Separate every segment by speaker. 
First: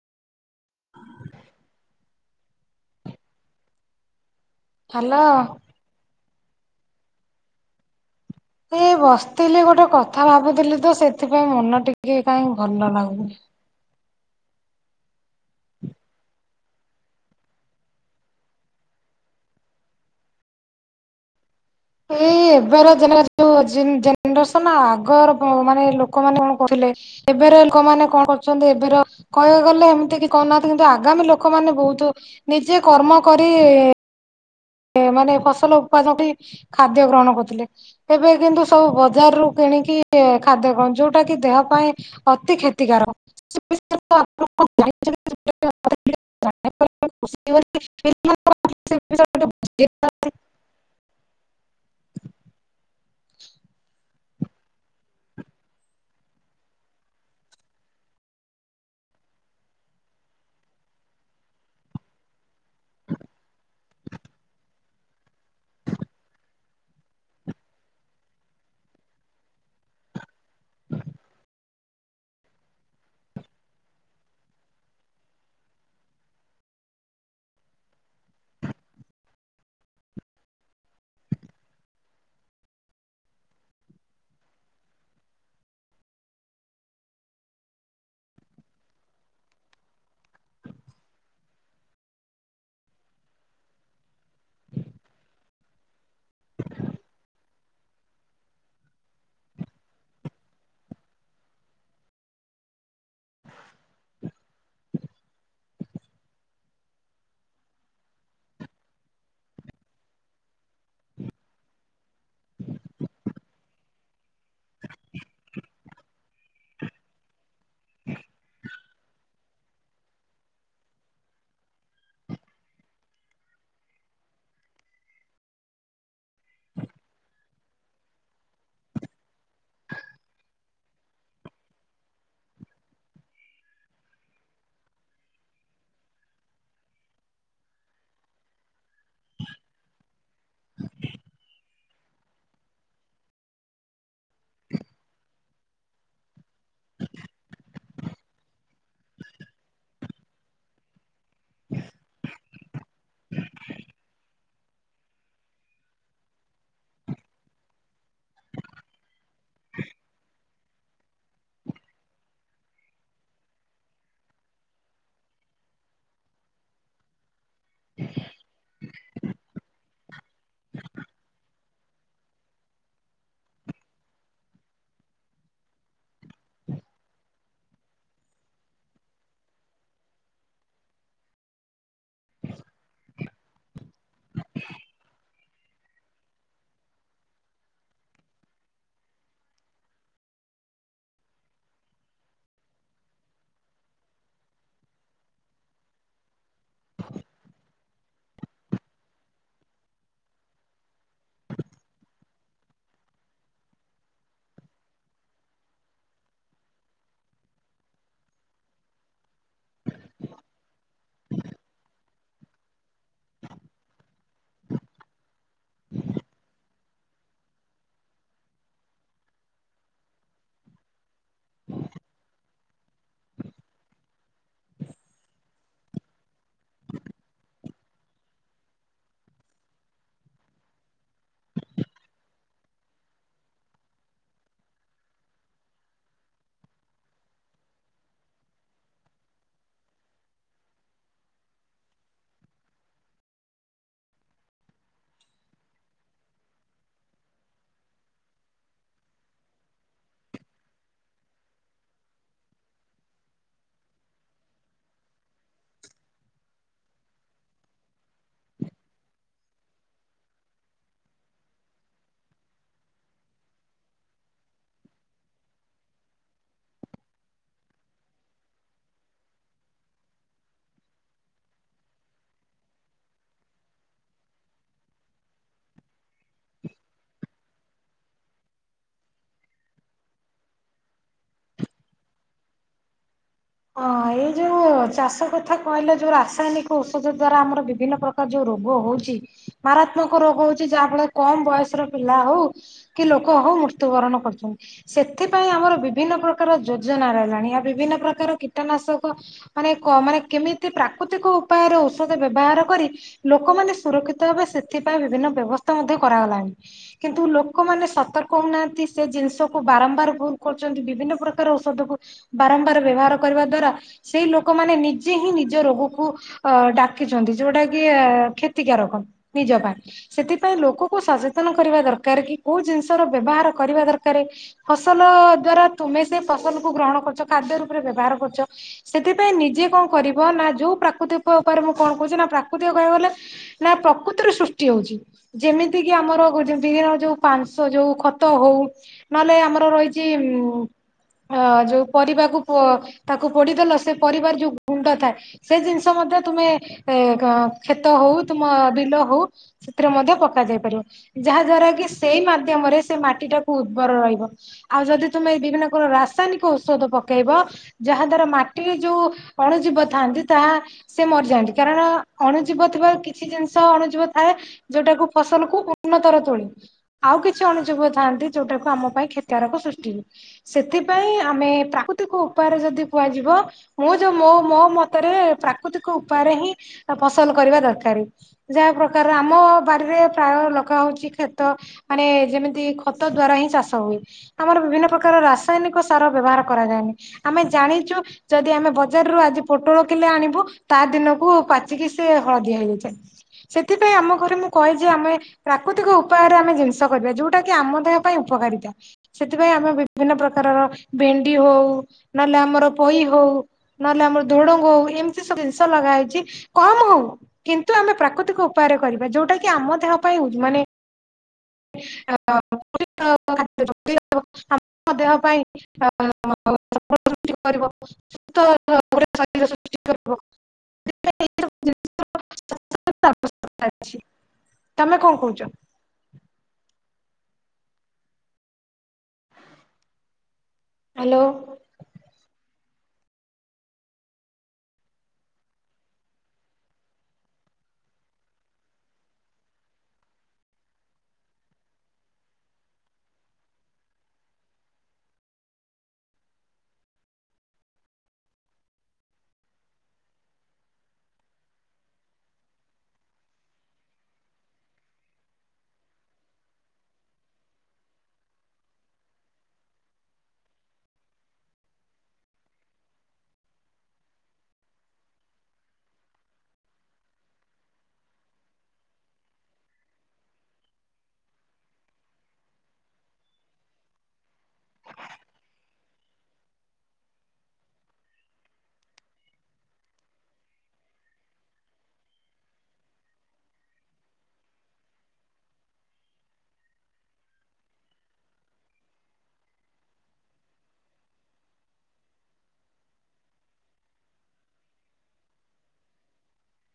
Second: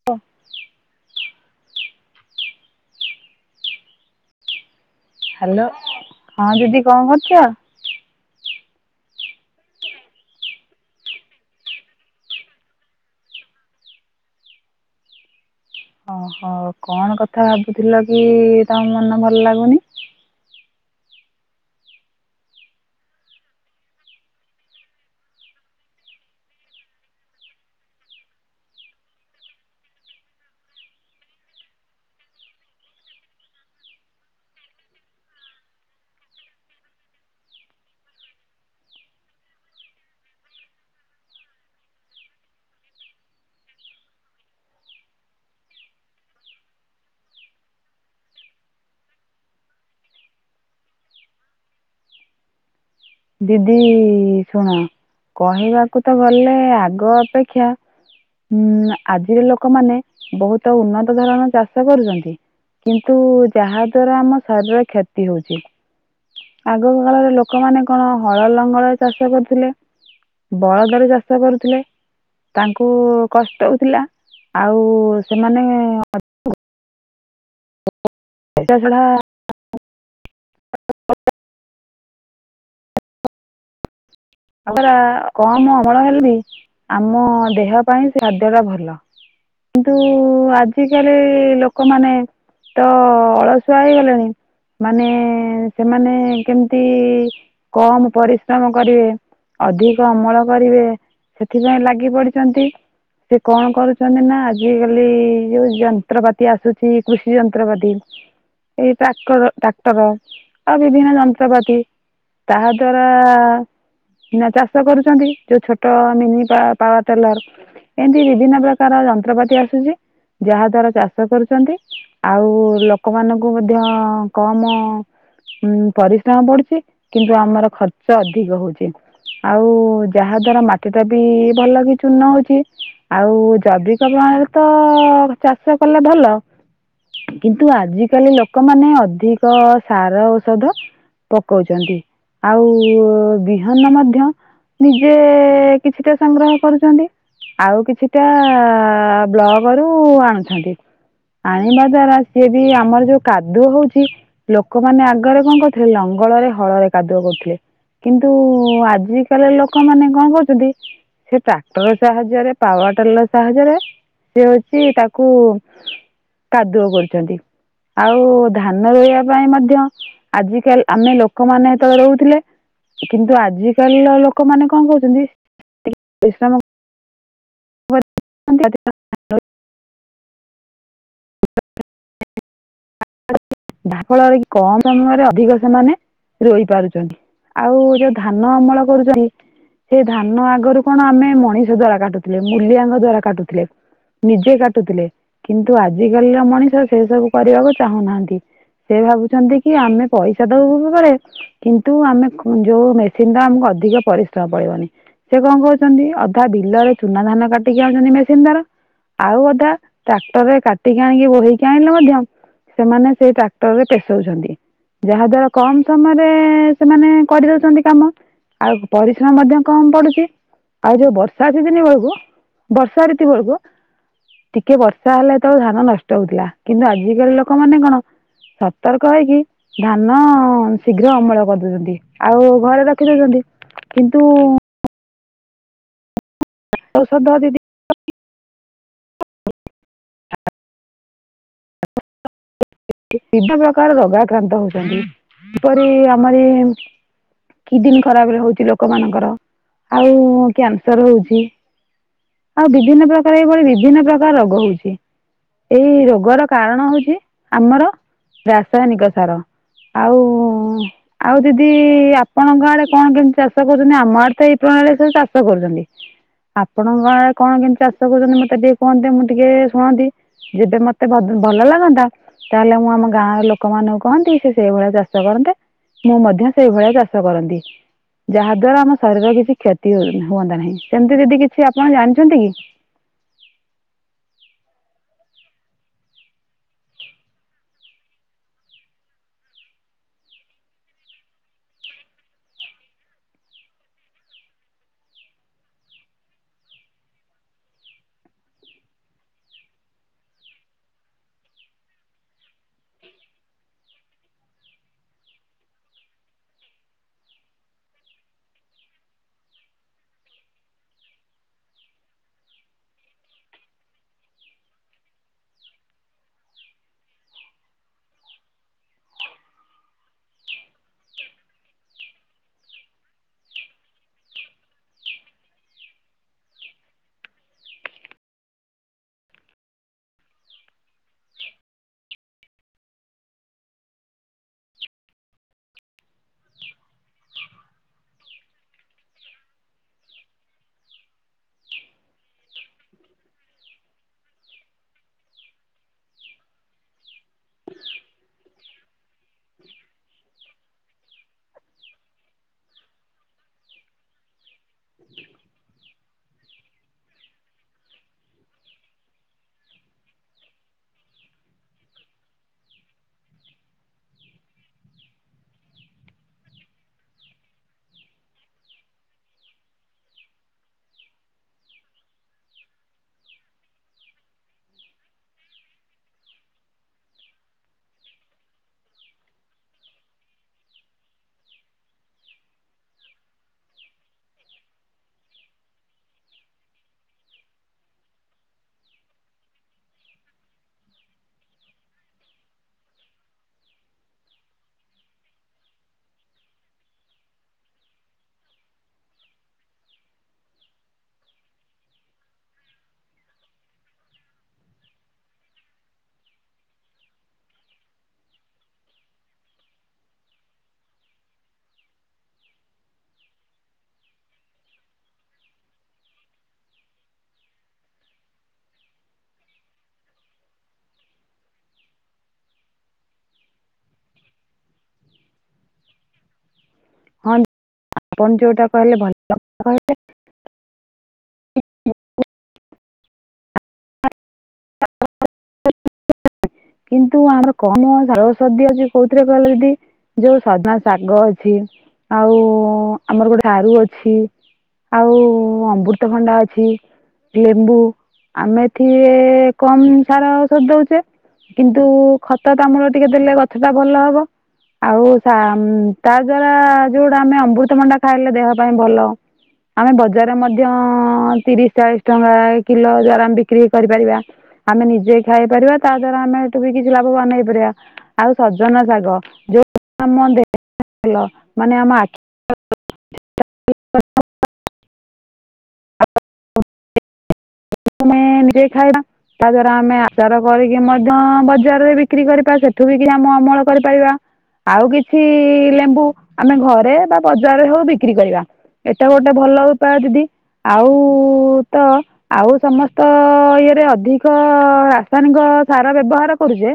Speaker 1: [inaudible]
Speaker 2: Hello.
Speaker 1: Hello ହଁ ଦିଦି କଣ କରୁଛ।
Speaker 2: ଏ ବସିଥିଲି ଗୋଟେ କଥା ଭାବୁଥିଲି ତ ସେଥିପାଇଁ ମନ ଟିକେ କାହିଁ ଭଲ ଲାଗୁନି।
Speaker 1: ଓହୋ କଣ କଥା ଭାବୁଥିଲ କି ତମ ମନ ଭଲ ଲାଗୁନି।
Speaker 2: ଏଇ ଏବେର ଜନ [unintelligible] ହଁ ଝିନ୍ ଜେନେରେସନ ଆଗର ମାନେ ଲୋକମାନେ କଣ କହୁଥିଲେ। ଏବେର ଲୋକମାନେ କଣ କରୁଛନ୍ତି ଏବେର କହିବାକୁ ଗଲେ ଏମିତି କି କଉନାହାନ୍ତି କିନ୍ତୁ ଆଗାମୀ ଲୋକମାନେ ବହୁତ ନିଜେ କର୍ମ କରି ମାନେ ଫସଲ ଉତ୍ପାଦନ କରି ଖାଦ୍ୟ ଗ୍ରହଣ କରୁଥିଲେ। ଏବେ କିନ୍ତୁ ସବୁ ବଜାର ରୁ କିଣିକି ଖାଦ୍ୟ କଣ ଯୋଉଟା କି ଦେହ ପାଇଁ ଅତି କ୍ଷତିକାରକ [unintelligible] [unintelligible] [unintelligible]
Speaker 1: ଦିଦି ଶୁଣ କହିବାକୁ ତ ଗଲେ ଆଗ ଅପେକ୍ଷା ହୁଁ ଆଜିର ଲୋକମାନେ ବହୁତ ଉନ୍ନତ ଧରଣର ଚାଷ କରୁଛନ୍ତି। କିନ୍ତୁ ଯାହାଦ୍ୱାରା ଆମ ଶରୀରରେ କ୍ଷତି ହେଉଛି। ଆଗ କାଳରେ ଲୋକମାନେ କଣ ହଳ ଲଙ୍ଗଳ ରେ ଚାଷ କରୁଥିଲେ।। ବଳଦ ରେ ଚାଷ କରୁଥିଲେ। ତାଙ୍କୁ କଷ୍ଟ ହଉଥିଲା ଆଉ ସେମାନେ ସେଇଟା [unintelligible] ହଁ [unintelligible] [unintelligible] କମ ଅମଳ ହେଲେ ବି ଆମ ଦେହ ପାଇଁ ସେ ଖାଦ୍ୟ ଟା ଭଲ। କିନ୍ତୁ ଆଜିକାଲି ଲୋକମାନେ ତ ଅଳସୁଆ ହେଇଗଲେଣି, ମାନେ ସେମାନେ କେମିତି କମ ପରିଶ୍ରମ କରିବେ। ଅଧିକ ଅମଳ କରିବେ ସେଥିପାଇଁ ଲାଗି ପଡିଛନ୍ତି। ସେ କଣ କରୁଛନ୍ତି ନା ଆଜି କାଲି ଯୋଉ ଯନ୍ତ୍ରପାତି ଆସୁଛି କୃଷି ଯନ୍ତ୍ରପାତି ଏଇ ଟ୍ରାକର ଟ୍ରାକ୍ଟର ଆଉ ବିଭିନ୍ନ ଯନ୍ତ୍ରପାତି। ତାହା ଦ୍ଵାରା ନା ଚାଷ କରୁଛନ୍ତି ଯୋଉ ଛୋଟ ମିନି ପାୱାର ଟେଲର ଏମିତି ବିଭିନ୍ନ ପ୍ରକାର ଯନ୍ତ୍ରପାତି ଆସୁଛି ଯାହା ଦ୍ବାରା ଚାଷ କରୁଛନ୍ତି। ଆଉ ଲୋକମାନଙ୍କୁ ମଧ୍ୟ କମ ଉଁ ପରିଶ୍ରମ ପଡୁଛି କିନ୍ତୁ ଆମର ଖର୍ଚ୍ଚ ଅଧିକ ହଉଛି। ଆଉ ଯାହା ଦ୍ଵାରା ମାଟି ଟା ବି ଭଲ କି ଚୂର୍ଣ୍ଣ ହଉଛି। ଆଉ ଜୈବିକ [unintelligible] ତ ଚାଷ କଲେ ଭଲ। କିନ୍ତୁ ଆଜିକାଲି ଲୋକମାନେ ଅଧିକ ସାର ଔଷଧ ପକଉଛନ୍ତି। ଆଉ ବି ଧାନ ମଧ୍ୟ ନିଜେ କିଛିଟା ସଂଗ୍ରହ କରୁଛନ୍ତି। ଆଉ କିଛିଟା ବ୍ଲଗ ରୁ ଆଣୁଛନ୍ତି। ଆଣିବା ଦ୍ଵାରା ସିଏ ବି ଆମର ଯୋଉ କାଦୁଅ ହଉଛି ଲୋକମାନେ ଆଗରେ କଣ କରୁଥିଲେ, ଲଙ୍ଗଳରେ ହଳରେ କାଦୁଅ କରୁଥିଲେ। କିନ୍ତୁ ଆଜିକାଲି ଲୋକମାନେ କଣ କରୁଛନ୍ତି ସେ ଟ୍ରାକ୍ଟର ସାହାଯ୍ୟରେ, ପାୱାର ଟେଲର ସାହାଯ୍ୟରେ ସେ ହଉଛି ତାକୁ କାଦୁଅ କରୁଛନ୍ତି। ଆଉ ଧାନ ରୋଇବା ପାଇଁ ମଧ୍ୟ ଆଜିକାଲି ଆମେ ଲୋକମାନେ ଯେତେବେଳେ ରୋଉଥିଲେ। କିନ୍ତୁ ଆଜିକାଲିର ଲୋକମାନେ କଣ କରୁଛନ୍ତି କିସମ [unintelligible] ଯାହା ଫଳରେ କି କମ ସମୟରେ ଅଧିକ ସେମାନେ ରୋଇ ପାରୁଛନ୍ତି। ଆଉ ଯୋଉ ଧାନ ଅମଳ କରୁଛନ୍ତି ସେ ଧାନ ଆଗରୁ କଣ ଆମେ ମଣିଷ ଦ୍ଵାରା କାଟୁଥିଲେ ମୂଲିଆଙ୍କ ଦ୍ଵାରା କାଟୁଥିଲେ। ନିଜେ କାଟୁଥିଲେ କିନ୍ତୁ ଆଜିକାଲିର ମଣିଷ ସେ ସବୁ କରିବାକୁ ଚାହୁଁନାହାନ୍ତି। ସେ ଭାବୁଛନ୍ତି କି ଆମେ ପଇସା ଦବୁ ବଳେ କିନ୍ତୁ ଆମେ ଯୋଉ ମେସିନ ତ ଆମକୁ ଅଧିକ ପରିଶ୍ରମ ପଳିବନି। ସେ କଣ କରୁଛନ୍ତି ଅଧା ବିଲରେ ଚୁନା ଧାନ କାଟିକି ଆଣୁଛନ୍ତି ମେସିନ ଦ୍ୱାରା। ଆଉ ଅଧା ଟ୍ରାକ୍ଟର ରେ କାଟିକି ଆଣିକି ଭୋଇକି ଆଣିଲେ ମଧ୍ୟ ସେମାନେ ସେଇ ଟ୍ରାକ୍ଟର ରେ ପେଷଉଚନ୍ତି। ଯାହା ଦ୍ଵାରା କମ ସମୟରେ ସେମାନେ କରିଦଉଚନ୍ତି କାମ। ଆଉ ପରିଶ୍ରମ ମଧ୍ୟ କମ ପଡ଼ୁଚି ଆଉ ଯୋଉ ବର୍ଷା ସିଜିନି ବଳୁକୁ ବର୍ଷା ଋତି ବଳୁକୁ ଟିକେ ବର୍ଷା ହେଲେ ତ ଧାନ ନଷ୍ଟ ହଉଥିଲା କିନ୍ତୁ ଆଜିିକାଲି ଲୋ ଲୋକ ମାନେ କଣ ସତର୍କ ହେଇକି ଧାନ ଅଁ ଅଁ ଶୀଘ୍ର ଅମଳ କରିଦଉଚନ୍ତି ଆଉ ଘରେ ରଖି ଦଉଚନ୍ତି କିନ୍ତୁ ଔଷଧ ଦିଦି ହଁ ହ ବିଭି ପ୍ରକାରର ରଗା ଆକ୍ରାନ୍ତ ହଉଚନ୍ତି କିପରି ଆମରି କିଡ଼ନୀ ଖରାପରେ ହେଉଚି ଲୋକମାନଙ୍କର ଆଉ କ୍ୟାନସର ହଉଚି। ଆଉ ବିଭିନ୍ନ ପ୍ରକାର ଏଇଭଳି ବିଭିନ୍ନ ପ୍ରକାର ରୋଗ ହଉଚି ଏଇ ରୋଗର କାରଣ ହଉଚି ଆମର ରାସାୟନିକ ସାର ଆଉ ଉ ଉ ଉ ଆଉ ଦିଦି ଆପଣଙ୍କ ଗାଡେ କଣ କେମିତି ଚାଷ କରୁଛନ୍ତି ଆମଡ ତ ଏଇ ପ୍ରଣାଳୀରେ ସେ ଚାଷ କରୁଛନ୍ତି ଆପଣଙ୍କ ଗାଁରେ କଣ କେମିତି ଚାଷ କରୁଚନ୍ତି ମତେ ଟିକେ କୁହନ୍ତେ ମୁଁ ଟିକେ ଏ ଏ ଶୁଣନ୍ତି। ଯେବେ ମତେ ଭଦ୍ ଭଲ ଲାଗନ୍ତା ତାହେଲେ ମୁଁ ଆମ ଗାଁ ର ଲୋକମାନଙ୍କୁ କହନ୍ତି ସେ ସେଇଭଳିଆ ଚାଷ କରନ୍ତେ। ମୁଁ ମଧ୍ୟ ସେଇଭଳିଆ ଚାଷ କରନ୍ତି। ଯାହା ଦ୍ଵାରା ଆମ ଶରୀରର କିଛି କ୍ଷତି ହୁଅ ହୁଅନ୍ତା ନାହିଁ ସେମତି ଦିଦି କିଛି ଆପଣ ଜାଣିଚନ୍ତି କି?
Speaker 2: ହଁ ଏଇ ଯୋଉ ଚାଷ କଥା କହିଲେ ଯୋଉ ରାସାୟନିକ ଔଷଧ ଦ୍ଵାରା ଆମର ବିଭିନ୍ନ ପ୍ର ଯୋଉ ରୋଗ ହଉଚି ମାରାତ୍ମକ ରୋଗ ହଉଚି ଯାହା ଫଳରେ କମ ବୟସର ପିଲା ହଉ କି ଲୋକ ହଉ ମୃତ୍ୟୁବରଣ କରୁଚନ୍ତି। ସେଥିପାଇଁ ଆମର ବିଭିନ୍ନ ପ୍ରକାର ଯୋଜନା ରହିଲାଣି ଆଉ ବିଭିନ୍ନ ପ୍ରକାର କୀଟନାଶକ ମାନେ କ ମାନେ କେମିତି ପ୍ରାକୃତିକ ଉପାୟରେ ଔଷଧ ବ୍ୟବହାର କରି ଲୋକମାନେ ସୁରକ୍ଷିତ ହେବେ ସେଥିପାଇଁ ବିଭିନ୍ନ ବ୍ୟବସ୍ଥା ମଧ୍ୟ କରାଗଲାଣି। କିନ୍ତୁ ଲୋକମାନେ ସତର୍କ ହଉନାହାନ୍ତି ସେ ଜିନିଷକୁ ବାରମ୍ବାର ଭୁଲ କରୁଚନ୍ତି ବିଭିନ୍ନ ପ୍ରକାର ଔଷଧକୁ ବାରମ୍ବାର ବ୍ୟବହାର କରିବା ଦ୍ଵାରା ସେଇ ଲୋକମାନେ ନିଜେ ହିଁ ନିଜ ରୋଗକୁ ଅ ଡାକିଚନ୍ତି ଯୋଉଟା କି ଆ ଆ କ୍ଷତିକାରକ ନିଜ ପାଇଁ। ସେଥିପାଇଁ ଲୋକ କୁ ସଚେତନ କରିବା ଦରକାର କି କୋଉ ଜିନିଷ ର ବ୍ୟବହାର କରିବା ଦରକାରେ ଫସଲ ଦ୍ଵାରା ତୁମେ ସେ ଫସଲକୁୁ ଗ୍ରହଣ କରୁଚ ଖାଦ୍ୟ ରୂପରେ ବ୍ୟବହାର କରୁଚ। ସେଥିପାଇଁ ନିଜେ କଣ କରିବ ନା ଯୋଉ ପ୍ରାକୃତିକ ଉପାୟରେ ମୁଁ କଣ କହୁଚି ନା ପ୍ରାକୃତିକ କହିବାକୁ ଗଲେ ନା ପ୍ରକୃତିରୁ ସୃଷ୍ଟି ହଉଚି। ଯେମିତି କିି ଆମର କହୁଚନ୍ତି କି ଯୋଉ ପାଂସ ଯୋଉ ଖତ ହଉ ନହେଲେ ଆମର ରହିଚି ଉଁ ଅ ଯୋଉ ପରିବାକୁ ପୁଅ ତାକୁ ପୋଡ଼ିଦେଲ ସେ ପରିବାର ଯୋଉ ଗୁଣ୍ଡ ଥାଏ ସେ ଜିନିଷ ମଧ୍ୟ ତୁମେ ଏ ଖ କ୍ଷେତ ହଉ ତୁମ ବିଲ ହଉ ସେଥିରେ ମଧ୍ୟ ପକାଯାଇ ପାରିବ ଯାହା ଦ୍ଵାରା କି ସେଇ ମାଧ୍ୟମରେ ସେ ମାଟି ଟାକୁ ଉର୍ବର ରହିବ। ଆଉ ଯଦି ତୁମେ ବିଭିନ୍ନ କର ରାସାୟନିକ ଔଷଧ ପକେଇବ ଯାହା ଦ୍ଵାରା ମାଟିରେ ଯୋଉ ଅଣୁଜୀବ ଥାଆନ୍ତି ତାହା ସେ ମରିଯାଆନ୍ତି କାରଣ ଅଣୁଜୀବ ଥିବା କିଛି ଜିନିଷ ଅଣୁଜୀବ ଥାଏ। ଯୋଉଟାକୁ ଫସଲକୁୁ ଉନ୍ନତର ତୋଳି ଆଉ କିଛି ଅଣୁଜୀବ ଥାଆନ୍ତି ଯୋଉଟାକୁ ଆମ ପାଇଁ କ୍ଷତକାରକ ସୃଷ୍ଟି ହୁଏ। ସେଥିପାଇଁ ଆମେ ପ୍ରାକୃତିକ ଉପାୟରେ ଯଦି କୁହାଯିବ ମୁଁ ଯୋଉ ମୋ ମୋ ମତରେ ପ୍ରାକୃତିକ ଉପାୟରେ ହିଁ ଫସଲ କରିବା ଦରକାରେ। ଯାହା ପ୍ରକାରର ଆମ ବାଡ଼ିରେ ପ୍ରାୟ ଲଗା ହଉଚି କ୍ଷେତ ମାନେ ଯେମିତି ଖତ ଦ୍ଵାରା ହିଁ ଚାଷ ହୁଏ। ଆମର ବିଭିନ୍ନ ପ୍ରକାର ରାସାୟନିକ ସାର ବ୍ୟବହାର କରାଯାଏନି। ଆମେ ଜାଣିଛୁ ଯଦି ଆମେ ବଜାରରୁ ଆଜି ପୋଟଳ କିିଲେ ଆଣିବୁ ତା ଦିନକୁ ପାଚିକି ସେ ହଳଦିଆ ହେଇଯାଇଥାଏ। ସେଥିପାଇଁ ଆମ ଘରେ ମୁଁ କହେ ଯେ ଆମେ ପ୍ରାକୃତିକ ଉପାୟରେ ଆମେ ଜିନିଷ କରିବା ଯୋଉଟା କି ଆମ ଦେହ ପାଇଁ ଉପକାରିତା। ସେଥିପାଇଁ ଆମେ ବିଭିନ୍ନ ପ୍ରକାରର ଭେଣ୍ଡି ହଉ ନହେଲେ ଆମର ପୋଇ ହଉ ନହେଲେ ଆମର ଧୁଡଙ୍ଗ ହଉ ଏମିତି ସବୁ ଜିନିଷ ଲଗା ହେଇଛି କମ ହଉ କିନ୍ତୁ ଆମେ ପ୍ରାକୃତିକ ଉପାୟରେ କରିବା ଯୋଉଟା କି ଆମ ଦେହ ପାଇଁ ମାନେ [inaudible] ଏବଂ ଆମ ଦେହ ପାଇଁ [inaudible] [inaudible] [inaudible] ତମେ କଣ କହୁଛ?
Speaker 1: ହଁ [inaudible] ଆପଣ ଯୋଉଟା କହିଲେ ଭଲ କଥା କହିଲେ।
Speaker 2: ହାଲୋ।
Speaker 1: [inaudible] କିନ୍ତୁ ଆମର [inaudible] ଅଛି କୋଉଥିରେ କହିଲ ଦିଦି? ଯୋଉ ସଜନା ଶାଗ ଅଛି ଆଉ ଆମର ଗୋଟେ ସାରୁ ଅଛି। ଆଉ ଅମୃତଭଣ୍ଡା ଅଛି ଲେମ୍ବୁ ଆମେ ଏଥିରେ କମ୍ ସାର ଔଷଧ ଦଉଛେ କିନ୍ତୁ ଖତଟା ଆମର ଟିକେ ଦେଲେ ଗଛଟା ଭଲ ହବ। ଆଉ ତା ଦ୍ଵାରା ଯୋଉଟା ଆମେ ଅମୃତଭଣ୍ଡା ଖାଇଲେ ଦେହ ପାଇଁ ଭଲ। ଆମେ ବଜାରରେ ମଧ୍ୟ ତିରିଶ ଚାଳିଶ ଟଙ୍କା କିଲୋ ଦ୍ଵାରା ଆମେ ବିକ୍ରି ବି କରିପାରିବା। ଆମେ ନିଜେ ଖାଇପାରିବା ତା ଦ୍ଵାରା ଆମେ ଏଠୁ ବି କିଛି ଲାଭବାନ ହେଇପାରିବା। ଆଉ ସଜନା ଶାଗ ଯୋଉଟାକି ଆମ ଦେହ ପାଇଁ ଭଲ ମାନେ ଆମ ଆଖି [inaudible] [inaudible] ଆମେ ନିଜେ ଖାଇବା। ତା ଦ୍ଵାରା ଆମେ ଆଚାର କରିକି ମଧ୍ୟ ବଜାରରେ ବିକ୍ରି କରିବା, ସେଠୁ ବିକି ଆମେ ଅମଳ କରିପାରିବା। ଆଉ କିଛି ଲେମ୍ବୁ ଆମେ ଘରେ ବା ବଜାରରେ ହଉ ବିକ୍ରି କରିବା। ଏଟା ଗୋଟେ ଭଲ ଉପାୟ ଦିଦି। ଆଉ ତ ଆଉ ସମସ୍ତ ଇଏରେ ଅଧିକ ରାସାୟନିକ ସାର ବ୍ୟବହାର କରୁଛେ।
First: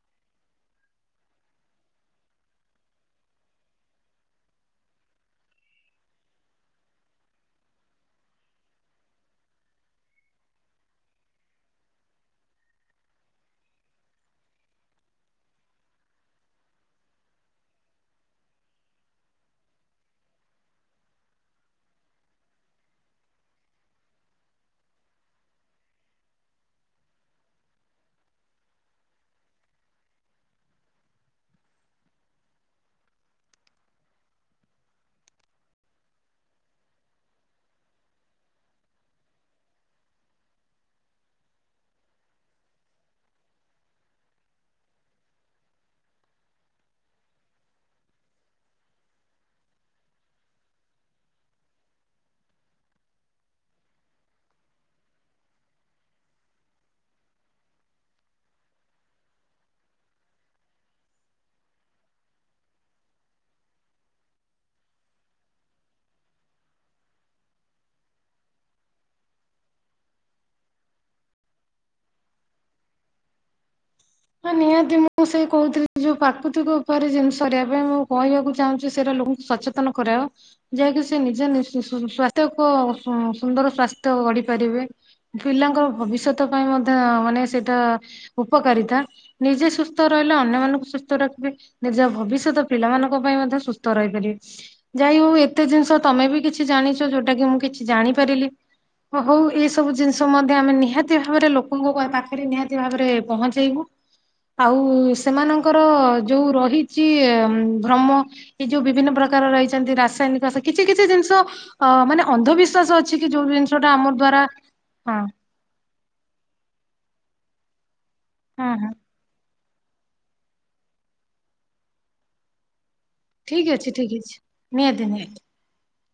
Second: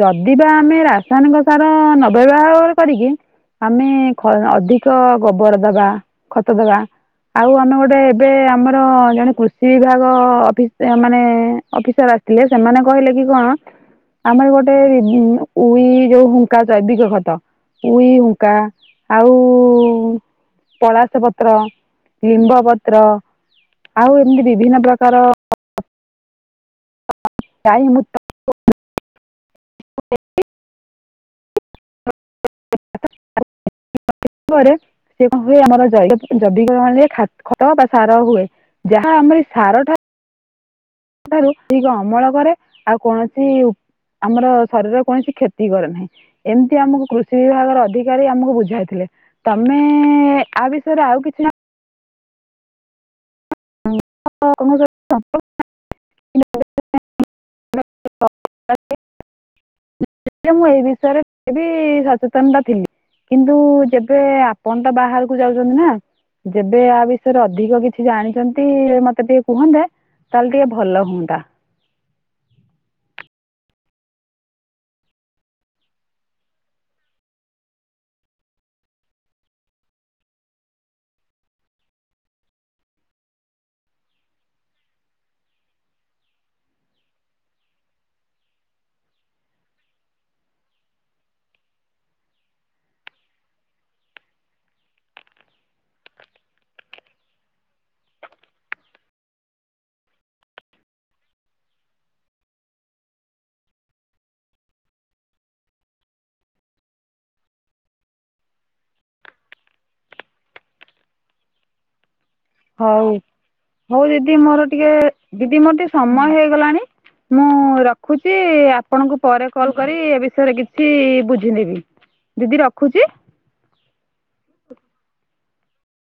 Speaker 1: ଯଦିବା ଆମେ ରାସାୟନିକ ସାର ନବ୍ୟବହାର କରିକି ଆମେ ଅଧିକ ଗୋବର ଦେବା ଖତ ଦେବା। ଆଉ ଆମେ ଗୋଟେ ଏବେ ଆମର ଜଣେ କୃଷି ବିଭାଗ ଅଫିସରେ ମାନେ ଅଫିସର ଆସିଥିଲେ ସେମାନେ କହିଲେ କି କଣ ଆମର ଗୋଟେ ଉଇ ଯୋଉ ହୁଙ୍କା ଥାଏ [unintelligible] ଖତ। ଉଇ ହୁଙ୍କା ଆଉ ପଳାସ ପତ୍ର, ଲିମ୍ବ ପତ୍ର ଆଉ ଏମିତି ବିଭିନ୍ନ ପ୍ରକାର ଗାଈ ମୁଁ [inaudible] [inaudible] ରେ। ସେ କଣ ହୁଏ ଆମର ଜୈବିକ [inaudible] ଖତ ବା ସାର ହୁଏ। ଯାହା ଆମର ସାରଠା ଠାରୁ ଠିକ୍ ଅମଳ କରେ ଆଉ କୌଣସି ଆମର ଶରୀର କୌଣସି କ୍ଷତି କରେ ନାହିଁ। ଏମିତି ଆମକୁ କୃଷି ବିଭାଗର ଅଧିକାରୀ ଆମକୁ ବୁଝାଇଥିଲେ। ତମେ ଆ ବିଷୟରେ ଆଉ କିଛି ନା ହଁ ମୁଁ [unintelligible] ଜେଖିଆ ମୁଁ ଏଇ ବିଷୟରେ କହି ବି ସଚେତନତା ଥିଲି। କିନ୍ତୁ ଯେବେ ଆପଣ ତ ବାହାରକୁ ଯାଉଛନ୍ତି ନା? ଯେବେ ଆ ବିଷୟରେ ଅଧିକ କିଛି ଜାଣିଛନ୍ତି ମତେ ଟିକେ କୁହନ୍ତେ ତାହେଲେ ଟିକେ ଭଲ ହୁଅନ୍ତା।
Speaker 2: ହଁ ନିହାତି ମୁଁ ସେଇ କହୁଥିଲି ଯୋଉ ପ୍ରାକୃତିକ ଉପାୟରେ ଜିନିଷ କରିବା ପାଇଁ ମୁଁ କହିବାକୁ ଚାହୁଁଛି ସେଇଟା ଲୋକଙ୍କୁ ସଚେତ କନ କରାଅ। ଯାହାକି ସେ ନିଜେ ସ୍ଵାସ୍ଥ୍ୟକୁ ସୁନ୍ଦର ସ୍ଵାସ୍ଥ୍ୟ ଗଢି ପାରିବେ। ପିଲାଙ୍କ ଭବିଷ୍ୟତ ପାଇଁ ମଧ୍ୟ ମାନେ ସେଇଟା ଉପକାରିତା। ନିଜେ ସୁସ୍ଥ ରହିଲେ ଅନ୍ୟମାନଙ୍କୁ ସୁସ୍ଥ ରଖିବେ। ନିଜ ଭବିଷ୍ୟତ ପିଲାମାନଙ୍କ ପାଇଁ ମଧ୍ୟ ସୁସ୍ଥ ରହିପାରିବେ। ଯାଇ ହଉ ଏତେ ଜିନିଷ ତମେ ବି କିଛି ଜାଣିଛ ଯୋଉଟା କି ମୁଁ କିଛି ଜାଣିପାରିଲି। ହଉ ଏଇ ସବୁ ଜିନିଷ ମଧ୍ୟ ଆମେ ନିହାତି ଭାବରେ ଲୋକଙ୍କ ପାଖରେ ନିହାତି ଭାବରେ ପହଞ୍ଚେଇବୁ। ଆଉ ସେମାନଙ୍କର ଯୋଉ ରହିଛି ଭ୍ରମ ଏଇ ଯୋଉ ବିଭିନ୍ନ ପ୍ରକାର ରହିଛନ୍ତି ରାସାୟନିକ କିଛି କିଛି ଜିନିଷ ଅ ମାନେ ଅନ୍ଧବି
Speaker 1: ହଉ ମୁଁ ଦିଦି ମୋର ଟିକେ
Speaker 2: ହଁ
Speaker 1: ଦିଦି ମୋର ଟିକେ ସମୟ ହେଇଗଲାଣି ମୁଁ ରଖୁଛି
Speaker 2: ହଁ ହଁ
Speaker 1: ଆପଣଙ୍କୁ ପରେ କଲ୍ କରି ଏ ବିଷୟରେ କିଛି ବୁଝିିନେବି। ଦିଦି ରଖୁଛି?
Speaker 2: ଠିକ୍ ଅଛି ଠିକ୍ ଅଛି ନିହାତି ନିହାତି।